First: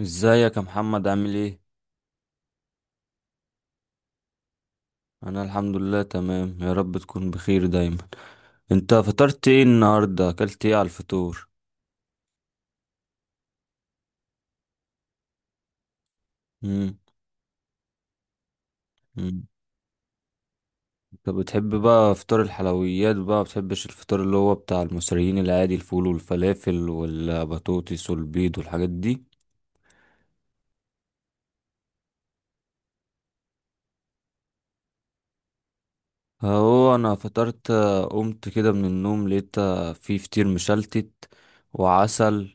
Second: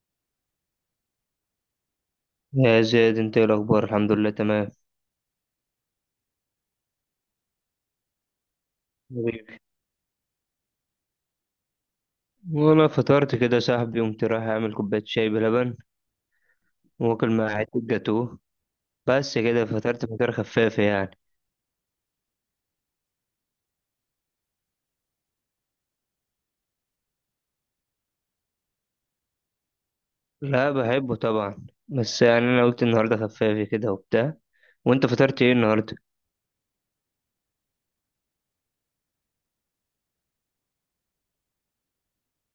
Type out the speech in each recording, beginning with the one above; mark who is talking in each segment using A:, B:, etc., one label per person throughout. A: ازيك يا محمد، عامل ايه؟
B: يا زياد، انت ايه الاخبار؟ الحمد لله تمام.
A: انا الحمد لله تمام، يا رب تكون بخير دايما. انت فطرت
B: حبيبي.
A: ايه النهارده؟ اكلت ايه على الفطور؟
B: وانا فطرت كده صاحبي، قمت رايح اعمل كوبايه شاي بلبن
A: امم.
B: واكل مع حته جاتوه. بس كده فطرت فطار خفافه يعني.
A: انت بتحب بقى فطار الحلويات بقى ما بتحبش الفطار اللي هو بتاع المصريين العادي، الفول والفلافل والبطاطس والبيض والحاجات دي؟
B: لا، بحبه طبعا، بس يعني انا قلت النهارده خفافي كده وبتاع. وانت فطرت ايه النهارده؟
A: هو انا فطرت، قمت كده من النوم لقيت في فطير مشلتت وعسل،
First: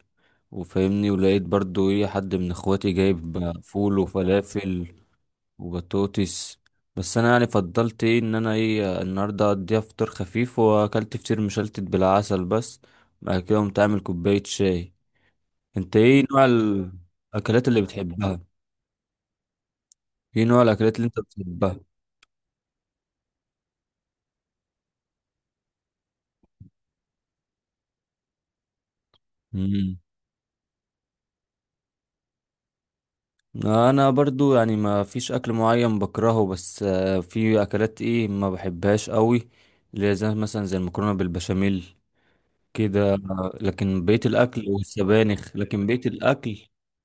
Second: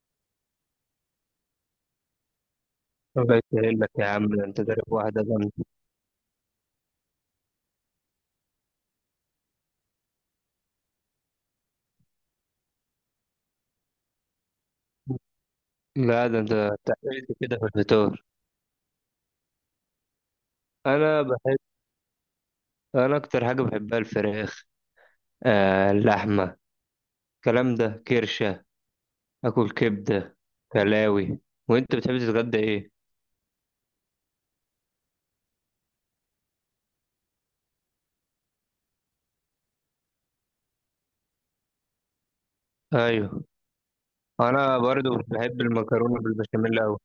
A: وفاهمني، ولقيت برضو ايه حد من اخواتي جايب
B: بس قايل لك
A: فول
B: يا عم، ده انت
A: وفلافل
B: ضارب واحده جامده.
A: وبطاطس. بس انا يعني فضلت ايه ان انا ايه النهارده اقضيها فطار خفيف، واكلت فطير مشلتت بالعسل بس. بعد كده قمت عامل كوبايه شاي. انت ايه
B: لا ده
A: نوع
B: انت تعبت كده في
A: الاكلات اللي
B: الفطار.
A: بتحبها؟ ايه نوع الاكلات اللي انت
B: انا بحب
A: بتحبها؟
B: انا اكتر حاجه بحبها الفراخ. آه، اللحمه، الكلام ده، كرشه، اكل
A: مم.
B: كبده، كلاوي. وانت بتحب تتغدى ايه؟
A: انا برضو يعني ما فيش اكل معين بكرهه، بس في اكلات ايه ما بحبهاش قوي، اللي هي زي مثلا زي المكرونه بالبشاميل كده،
B: ايوه،
A: لكن بقيه الاكل
B: انا برضو
A: والسبانخ،
B: بحب
A: لكن بقيه
B: المكرونه
A: الاكل
B: بالبشاميل قوي.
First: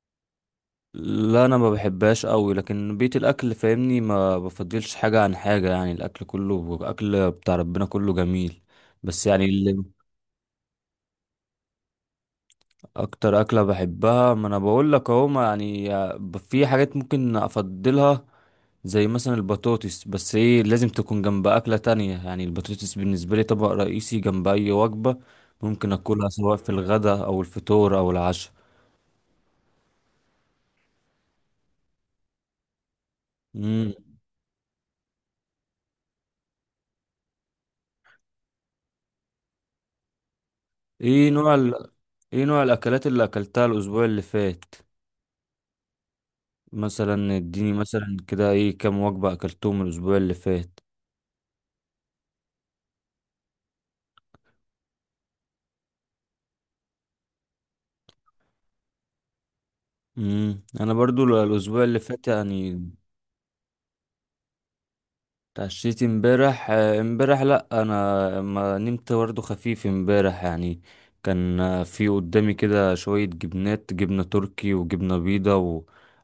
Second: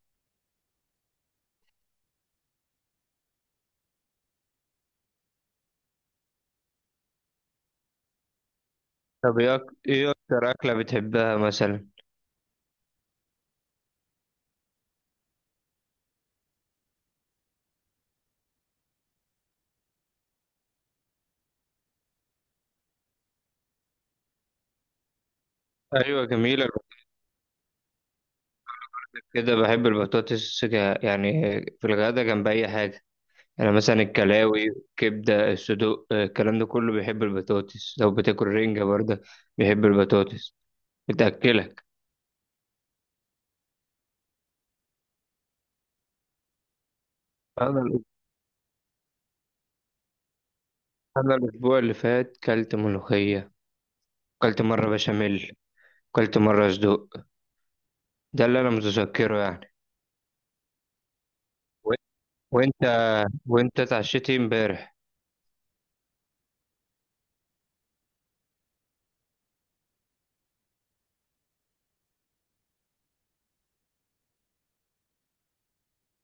A: لا، انا ما بحبهاش قوي، لكن بيت الاكل فاهمني ما بفضلش حاجه عن حاجه، يعني الاكل كله اكل بتاع ربنا كله جميل. بس
B: طب
A: يعني
B: ايه
A: اللي
B: إيه اكتر اكله بتحبها مثلا؟
A: اكتر اكله بحبها، ما انا بقول لك اهو، ما يعني في حاجات ممكن افضلها، زي مثلا البطاطس، بس ايه لازم تكون جنب اكله تانية، يعني البطاطس بالنسبه لي طبق رئيسي جنب اي وجبه، ممكن
B: ايوه
A: اكلها سواء
B: جميله.
A: في الغداء او الفطور او العشاء.
B: كده بحب البطاطس، يعني في الغدا جنب اي حاجه. يعني
A: امم.
B: مثلا الكلاوي، كبده، الصدوق، الكلام ده كله بيحب البطاطس. لو بتاكل رنجه برضه بيحب البطاطس.
A: ايه نوع
B: بتاكلك.
A: ال... ايه نوع الاكلات اللي اكلتها الاسبوع اللي فات؟ مثلا اديني
B: انا
A: مثلا كده، ايه كام وجبة اكلتهم الاسبوع اللي فات؟
B: انا الاسبوع اللي فات كلت ملوخيه، كلت مره بشاميل، كلت مره صدوق. ده اللي انا متذكره يعني.
A: امم. انا برضو الاسبوع
B: و-
A: اللي فات، يعني
B: وانت وانت اتعشيتي امبارح؟
A: اتعشيت امبارح لا انا ما نمت، برضو خفيف امبارح يعني. كان في قدامي كده شوية جبنات، جبنة تركي وجبنة بيضة،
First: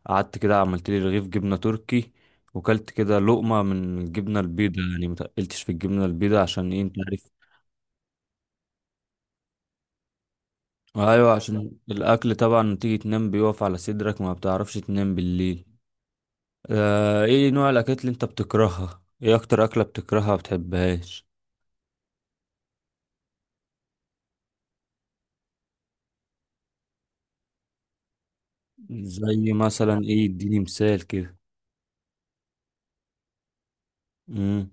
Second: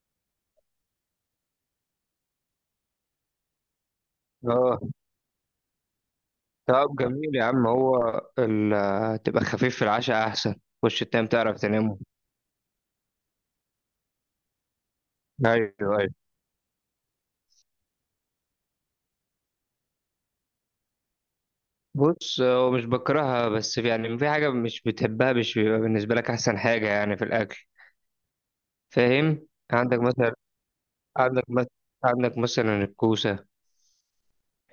A: وقعدت كده عملت لي رغيف جبنة تركي، وكلت كده لقمة من الجبنة
B: اه.
A: البيضة، يعني متقلتش في الجبنة البيضة عشان ايه، انت
B: طب
A: عارف.
B: جميل يا عم، هو تبقى خفيف في العشاء احسن. خش تنام،
A: ايوه،
B: تعرف
A: عشان
B: تنام.
A: الاكل طبعا تيجي تنام بيقف على صدرك، ما بتعرفش تنام بالليل.
B: ايوه، ايوه.
A: ايه نوع الاكلات اللي انت بتكرهها؟ ايه اكتر اكله بتكرهها، ما بتحبهاش؟
B: بص هو مش بكرهها، بس يعني في حاجه مش بتحبها، مش بيبقى بالنسبه لك احسن حاجه يعني في الاكل، فاهم؟
A: زي
B: عندك
A: مثلا ايه،
B: مثلا،
A: اديني مثال كده.
B: عندك مثلا عندك مثلا الكوسه.
A: امم.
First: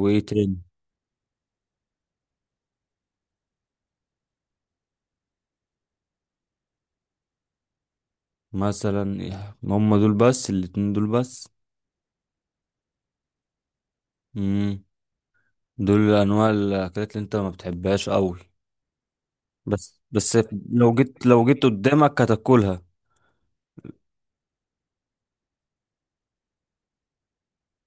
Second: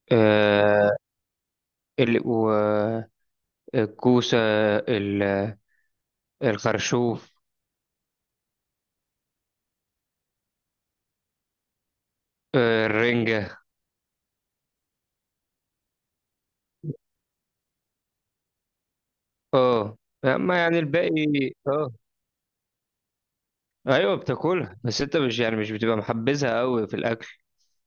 A: وايه تاني؟
B: آه ال... و... الكوسه، ال... الخرشوف،
A: مثلا إيه؟ هم دول بس؟ الاتنين دول بس؟
B: الرنجه.
A: امم. دول انواع الاكلات اللي انت ما بتحبهاش قوي؟
B: اه،
A: بس بس؟
B: اما يعني
A: لو
B: الباقي.
A: جيت لو جيت
B: اه،
A: قدامك هتاكلها؟
B: ايوه بتاكلها، بس انت مش يعني مش بتبقى محبذها قوي في الاكل.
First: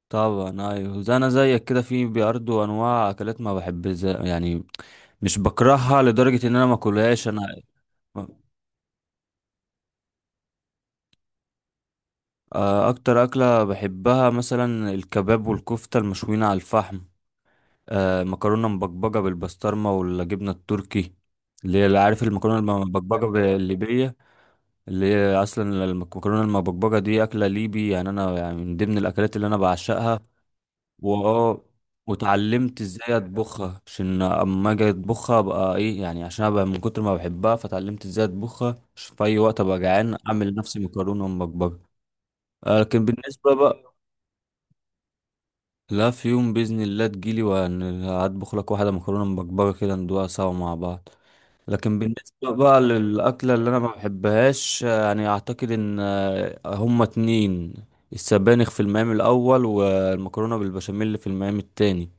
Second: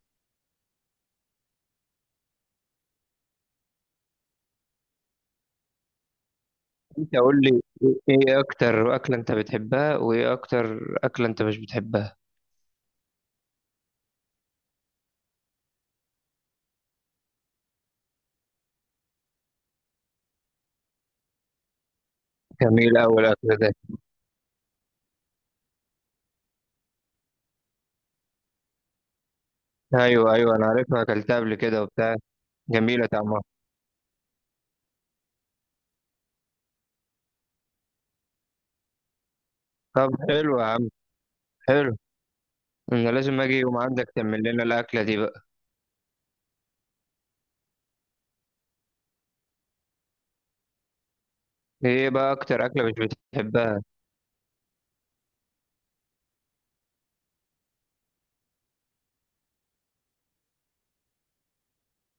A: طبعا، ايوه، زي انا زيك كده، في برضه انواع اكلات ما بحب زي يعني، مش بكرهها لدرجه ان انا ما
B: انت
A: اكلهاش
B: قول
A: انا.
B: لي، ايه اكتر اكله انت بتحبها وايه اكتر اكله انت مش بتحبها؟
A: اكتر اكله بحبها مثلا الكباب والكفته المشويين على الفحم، مكرونه مبكبجه بالبسطرمه والجبنه التركي، اللي هي اللي عارف المكرونه
B: جميل قوي الاكل
A: المبكبجه
B: ده.
A: الليبيه، اللي هي اصلا المكرونه المبكبجه دي اكله ليبي، يعني انا يعني من ضمن الاكلات اللي انا بعشقها.
B: ايوه، ايوه، انا عارفها، اكلتها قبل
A: واه،
B: كده وبتاع.
A: واتعلمت
B: جميله
A: ازاي
B: طعمها.
A: اطبخها، عشان اما اجي اطبخها ابقى ايه، يعني عشان ابقى من كتر ما بحبها، فتعلمت ازاي اطبخها عشان في اي وقت ابقى
B: طب
A: جعان اعمل
B: حلو يا
A: لنفسي
B: عم.
A: مكرونه ومبكبكه.
B: حلو.
A: لكن
B: انا لازم
A: بالنسبه
B: اجي يوم
A: بقى،
B: عندك تعمل لنا الاكله دي بقى.
A: لا، في يوم باذن الله تجيلي وهطبخ لك واحده مكرونه مبكبكه كده، ندوقها سوا مع بعض. لكن
B: ايه بقى
A: بالنسبه
B: اكتر
A: بقى
B: اكله مش
A: للاكله اللي انا
B: بتحبها؟
A: ما بحبهاش، يعني اعتقد ان هما اتنين، السبانخ في المقام الاول، والمكرونه بالبشاميل في المقام التاني.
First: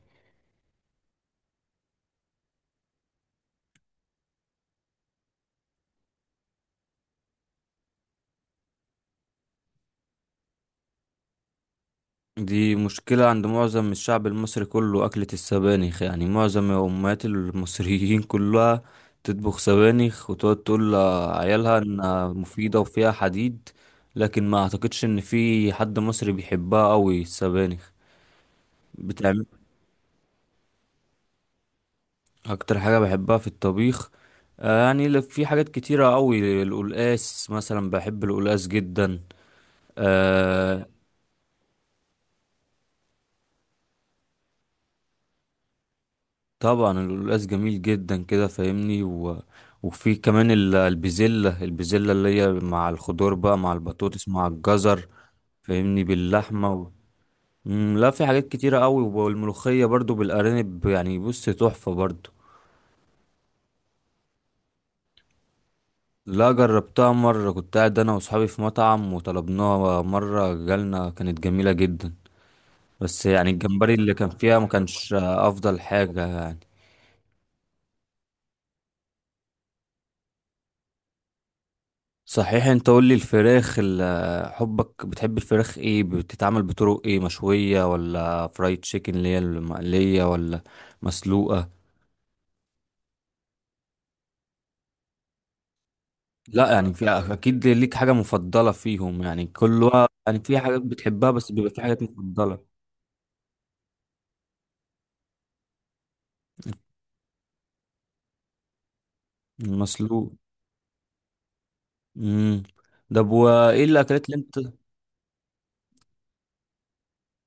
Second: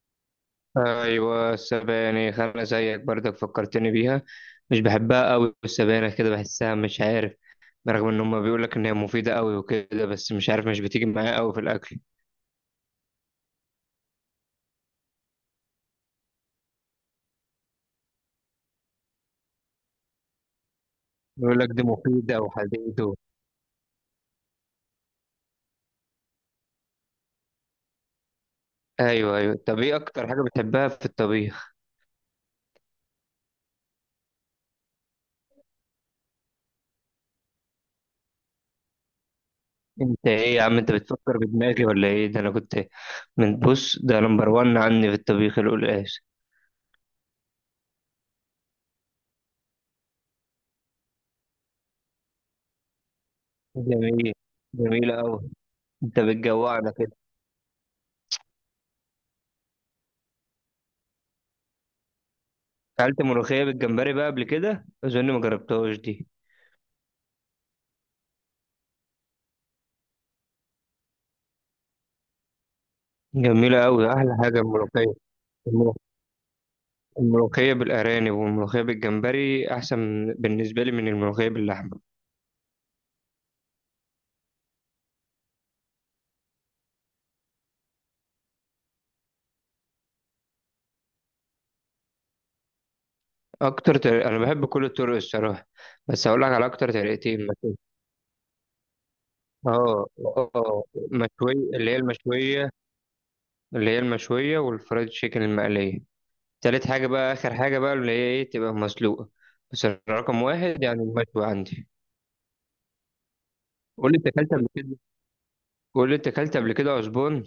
B: ايوه، السبانخ، انا زيك برضك فكرتني بيها. مش بحبها قوي السبانخ، كده بحسها مش عارف. رغم ان هم بيقول لك ان هي مفيده قوي وكده، بس مش عارف مش بتيجي معايا قوي في الاكل.
A: دي مشكلة عند معظم الشعب المصري كله، أكلة السبانخ، يعني معظم أمهات المصريين كلها تطبخ سبانخ وتقعد تقول
B: بيقول لك
A: لعيالها
B: دي
A: إنها
B: مفيده
A: مفيدة
B: وحديد
A: وفيها حديد، لكن ما أعتقدش إن في حد مصري بيحبها أوي السبانخ.
B: ايوه،
A: بتعمل
B: ايوه. طب ايه اكتر حاجه بتحبها في الطبيخ؟
A: أكتر حاجة بحبها في الطبيخ؟ يعني في حاجات كتيرة أوي، القلقاس مثلا، بحب القلقاس جدا.
B: انت ايه يا عم،
A: آه،
B: انت بتفكر بدماغي ولا ايه؟ ده انا كنت من بص ده نمبر وان عني في الطبيخ القلقاس.
A: طبعا القلقاس جميل جدا كده، فاهمني، وفي كمان البزلة اللي هي مع الخضار بقى، مع البطاطس،
B: جميل.
A: مع الجزر،
B: جميله قوي.
A: فاهمني،
B: انت
A: باللحمة،
B: بتجوعنا كده.
A: مم، لا، في حاجات كتيرة قوي، والملوخية برضو بالأرانب، يعني بص تحفة برضو.
B: اكلت ملوخيه بالجمبري بقى قبل كده؟ اظن ما جربتهاش دي.
A: لا، جربتها مرة، كنت قاعد أنا وأصحابي في مطعم وطلبناها، مرة جالنا كانت جميلة جدا، بس يعني
B: جميله
A: الجمبري
B: قوي،
A: اللي كان
B: احلى
A: فيها
B: حاجه
A: ما
B: الملوخيه.
A: كانش أفضل
B: الملو-
A: حاجة يعني.
B: الملوخيه بالارانب والملوخيه بالجمبري احسن بالنسبه لي من الملوخيه باللحمه.
A: صحيح، انت قول لي الفراخ ال- حبك بتحب الفراخ ايه، بتتعمل بطرق ايه، مشوية ولا فرايد تشيكن اللي هي المقلية ولا مسلوقة؟
B: اكتر طريق، انا بحب كل الطرق الصراحه، بس هقول لك على
A: لا
B: اكتر
A: يعني في،
B: طريقتين
A: اكيد
B: مثلا.
A: ليك حاجة مفضلة فيهم، يعني كل
B: اه،
A: وقت يعني في حاجات
B: اه.
A: بتحبها، بس بيبقى في
B: اللي هي
A: حاجات مفضلة.
B: المشويه، والفرايد تشيكن المقليه. تالت حاجه بقى، اخر حاجه بقى اللي هي تبقى مسلوقه. بس
A: المسلوق.
B: رقم واحد يعني المشوي عندي.
A: امم. ده، وايه
B: قول لي
A: الاكلات
B: انت
A: اللي
B: اكلت
A: انت؟
B: قبل كده قول لي انت اكلت قبل كده عزبون.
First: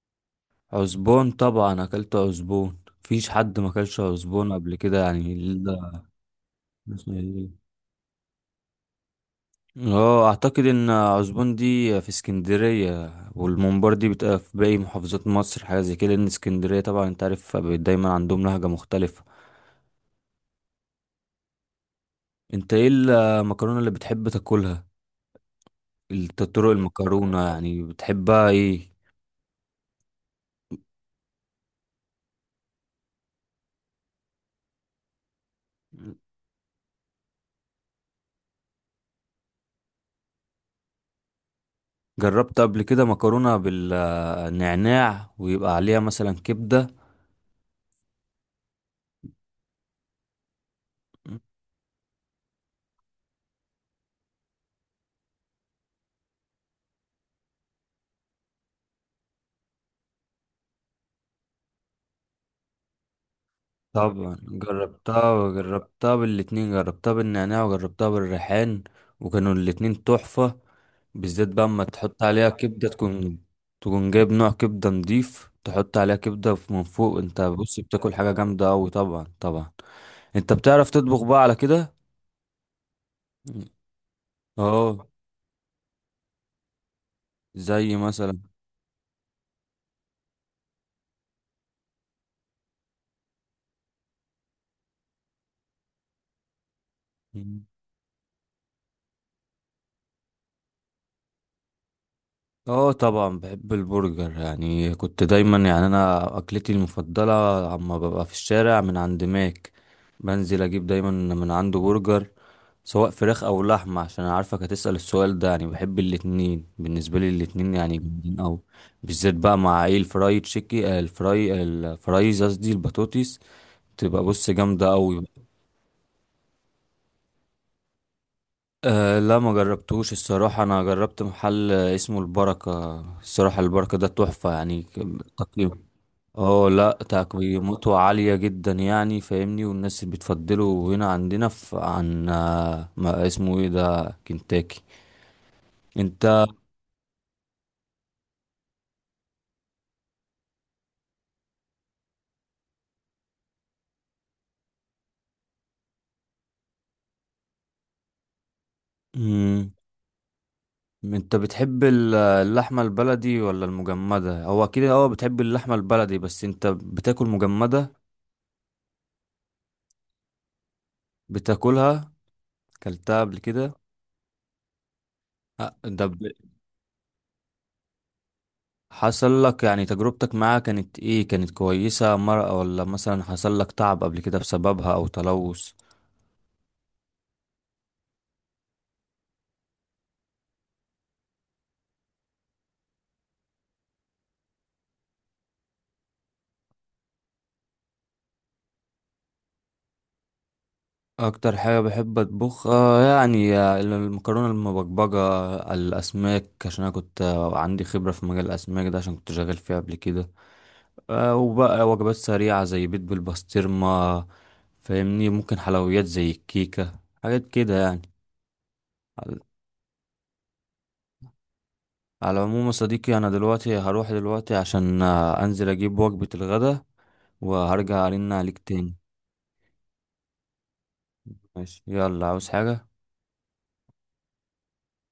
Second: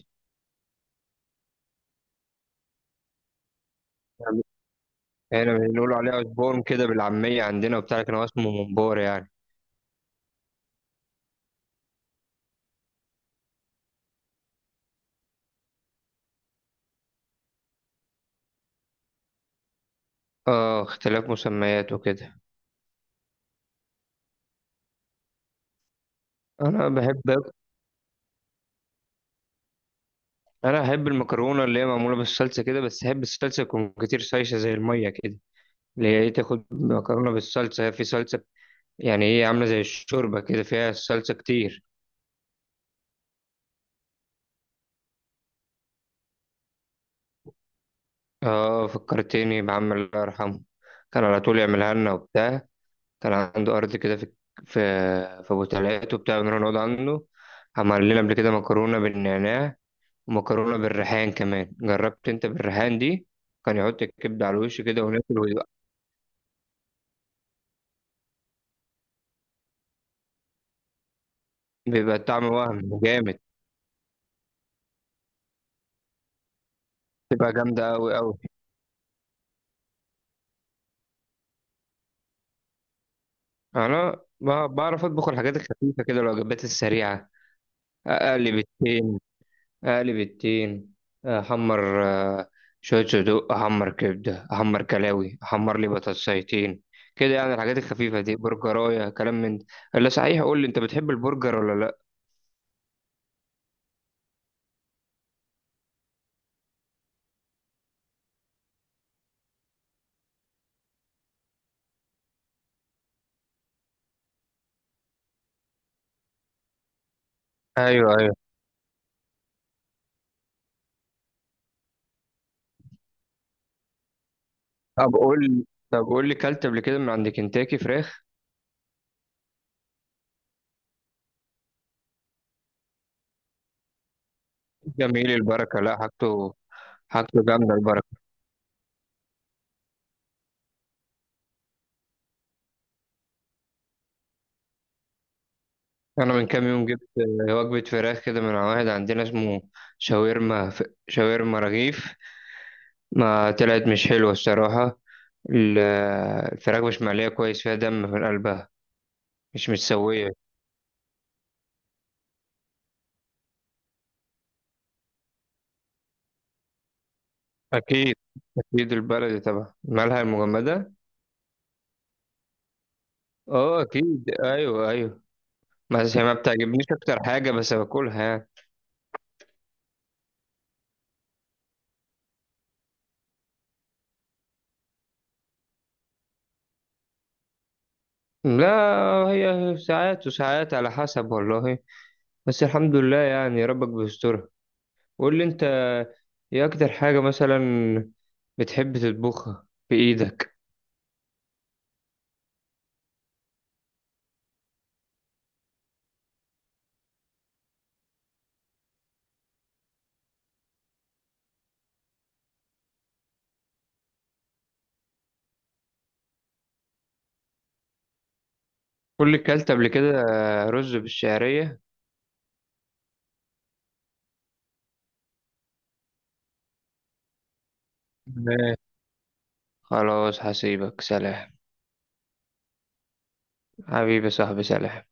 A: عزبون؟ طبعا اكلت عزبون، مفيش حد ما اكلش عزبون قبل كده يعني.
B: احنا بنقول عليه عزبون كده بالعاميه
A: ده
B: عندنا وبتاع، لكن هو اسمه ممبار يعني.
A: اه، اعتقد ان عزبون دي في اسكندرية، والممبار دي بتبقى في باقي محافظات مصر، حاجة زي كده، لان اسكندرية طبعا انت عارف دايما عندهم لهجة مختلفة.
B: اه، اختلاف مسميات وكده.
A: انت ايه المكرونة اللي بتحب تاكلها؟ طرق
B: انا
A: المكرونة
B: بحب
A: يعني بتحبها ايه؟
B: انا احب المكرونه اللي هي معموله بالصلصه كده، بس احب الصلصه تكون كتير سايشه زي الميه كده. اللي هي تاخد مكرونه بالصلصه، هي في صلصه. يعني هي عامله زي الشوربه كده فيها الصلصه كتير.
A: جربت قبل كده مكرونة بالنعناع ويبقى عليها مثلا كبدة؟
B: اه، فكرتني بعم الله يرحمه. كان على طول يعملها لنا وبتاع. كان عنده ارض كده في في ابو تلات وبتاع، بنروح نقعد عنده. عمل لنا قبل كده مكرونه بالنعناع، ومكرونه بالريحان كمان، جربت انت بالريحان دي؟ كان يحط
A: طبعا
B: الكبده على الوش كده
A: جربتها،
B: وناكل، ويبقى
A: وجربتها بالاتنين، جربتها بالنعناع، وجربتها بالريحان، وكانوا الاتنين تحفة، بالذات بقى اما
B: بيبقى
A: تحط
B: الطعم
A: عليها كبدة
B: وهم جامد.
A: تكون. جايب نوع كبدة نضيف، تحط عليها كبدة من فوق، انت
B: تبقى
A: بص
B: جامدة
A: بتاكل
B: أوي
A: حاجة
B: أوي.
A: جامدة اوي، طبعا طبعا. انت بتعرف تطبخ بقى على كده؟
B: أنا بعرف
A: اه،
B: أطبخ الحاجات الخفيفة كده، الوجبات السريعة.
A: زي مثلا؟
B: أقلب التين أقلب التين أحمر، شوية صدوق أحمر، كبدة أحمر، كلاوي أحمر، لي بطاطسايتين كده يعني. الحاجات الخفيفة دي برجراية كلام من ده. إلا صحيح، قول لي أنت بتحب البرجر ولا لأ؟
A: اه، طبعا بحب البرجر، يعني كنت دايما يعني انا اكلتي المفضله عما ببقى في الشارع من عند ماك، بنزل اجيب دايما من عنده برجر، سواء فراخ او لحمه، عشان أنا عارفك هتسأل السؤال ده، يعني بحب الاتنين، بالنسبه لي الاتنين يعني
B: ايوه، ايوه.
A: جامدين اوي، بالذات بقى مع ايه الفراي تشيكي، الفراي، الفرايز قصدي، البطاطس، تبقى بص جامده
B: طب
A: اوي.
B: قول طب قول لي، كلت قبل كده من عند كنتاكي فراخ؟
A: أه لا، ما جربتوش الصراحة، أنا جربت محل اسمه البركة، الصراحة البركة ده تحفة يعني.
B: جميل
A: تقييم؟
B: البركة، لا حاجته.
A: اه لا،
B: حاجته جامدة
A: تقييماته
B: البركة.
A: عالية جدا، يعني فاهمني، والناس بتفضله هنا عندنا في عن ما اسمه ايه ده، كنتاكي. انت.
B: انا من كام يوم جبت وجبه فراخ كده من واحد عندنا اسمه شاورما، شاورما رغيف. ما طلعت مش حلوه الصراحه. الفراخ مش مقليه كويس، فيها دم من قلبها،
A: مم.
B: مش متسويه.
A: انت بتحب اللحمة البلدي ولا المجمدة؟ هو اكيد اه بتحب اللحمة البلدي، بس انت بتاكل مجمدة؟
B: اكيد. اكيد البلدي طبعا، مالها المجمده.
A: بتاكلها؟ كلتها قبل كده؟
B: اه اكيد، ايوه، ايوه.
A: ده
B: بس هي ما بتعجبنيش اكتر حاجه، بس باكلها يعني.
A: حصل لك يعني تجربتك معاها كانت ايه، كانت كويسة مرة، ولا مثلا حصل لك تعب قبل كده بسببها او تلوث؟
B: لا، هي ساعات وساعات على حسب والله. بس الحمد لله يعني، ربك بيسترها. قول لي انت، ايه اكتر حاجة مثلا بتحب تطبخها بإيدك؟
A: اكتر حاجه بحب اطبخها يعني المكرونه المبكبجه، الاسماك عشان انا كنت عندي خبره في مجال الاسماك ده، عشان كنت شغال فيه قبل كده، وبقى وجبات سريعه زي بيض بالبسطرمه، فاهمني، ممكن حلويات زي الكيكه، حاجات كده يعني. على
B: كلت قبل كده رز بالشعرية.
A: على العموم يا صديقي انا دلوقتي هروح دلوقتي، عشان انزل اجيب وجبه الغدا، وهرجع ارن عليك
B: لا.
A: تاني.
B: خلاص هسيبك، سلام.
A: ماشي، يلا، عاوز حاجه؟
B: حبيبي صاحبي، سلام.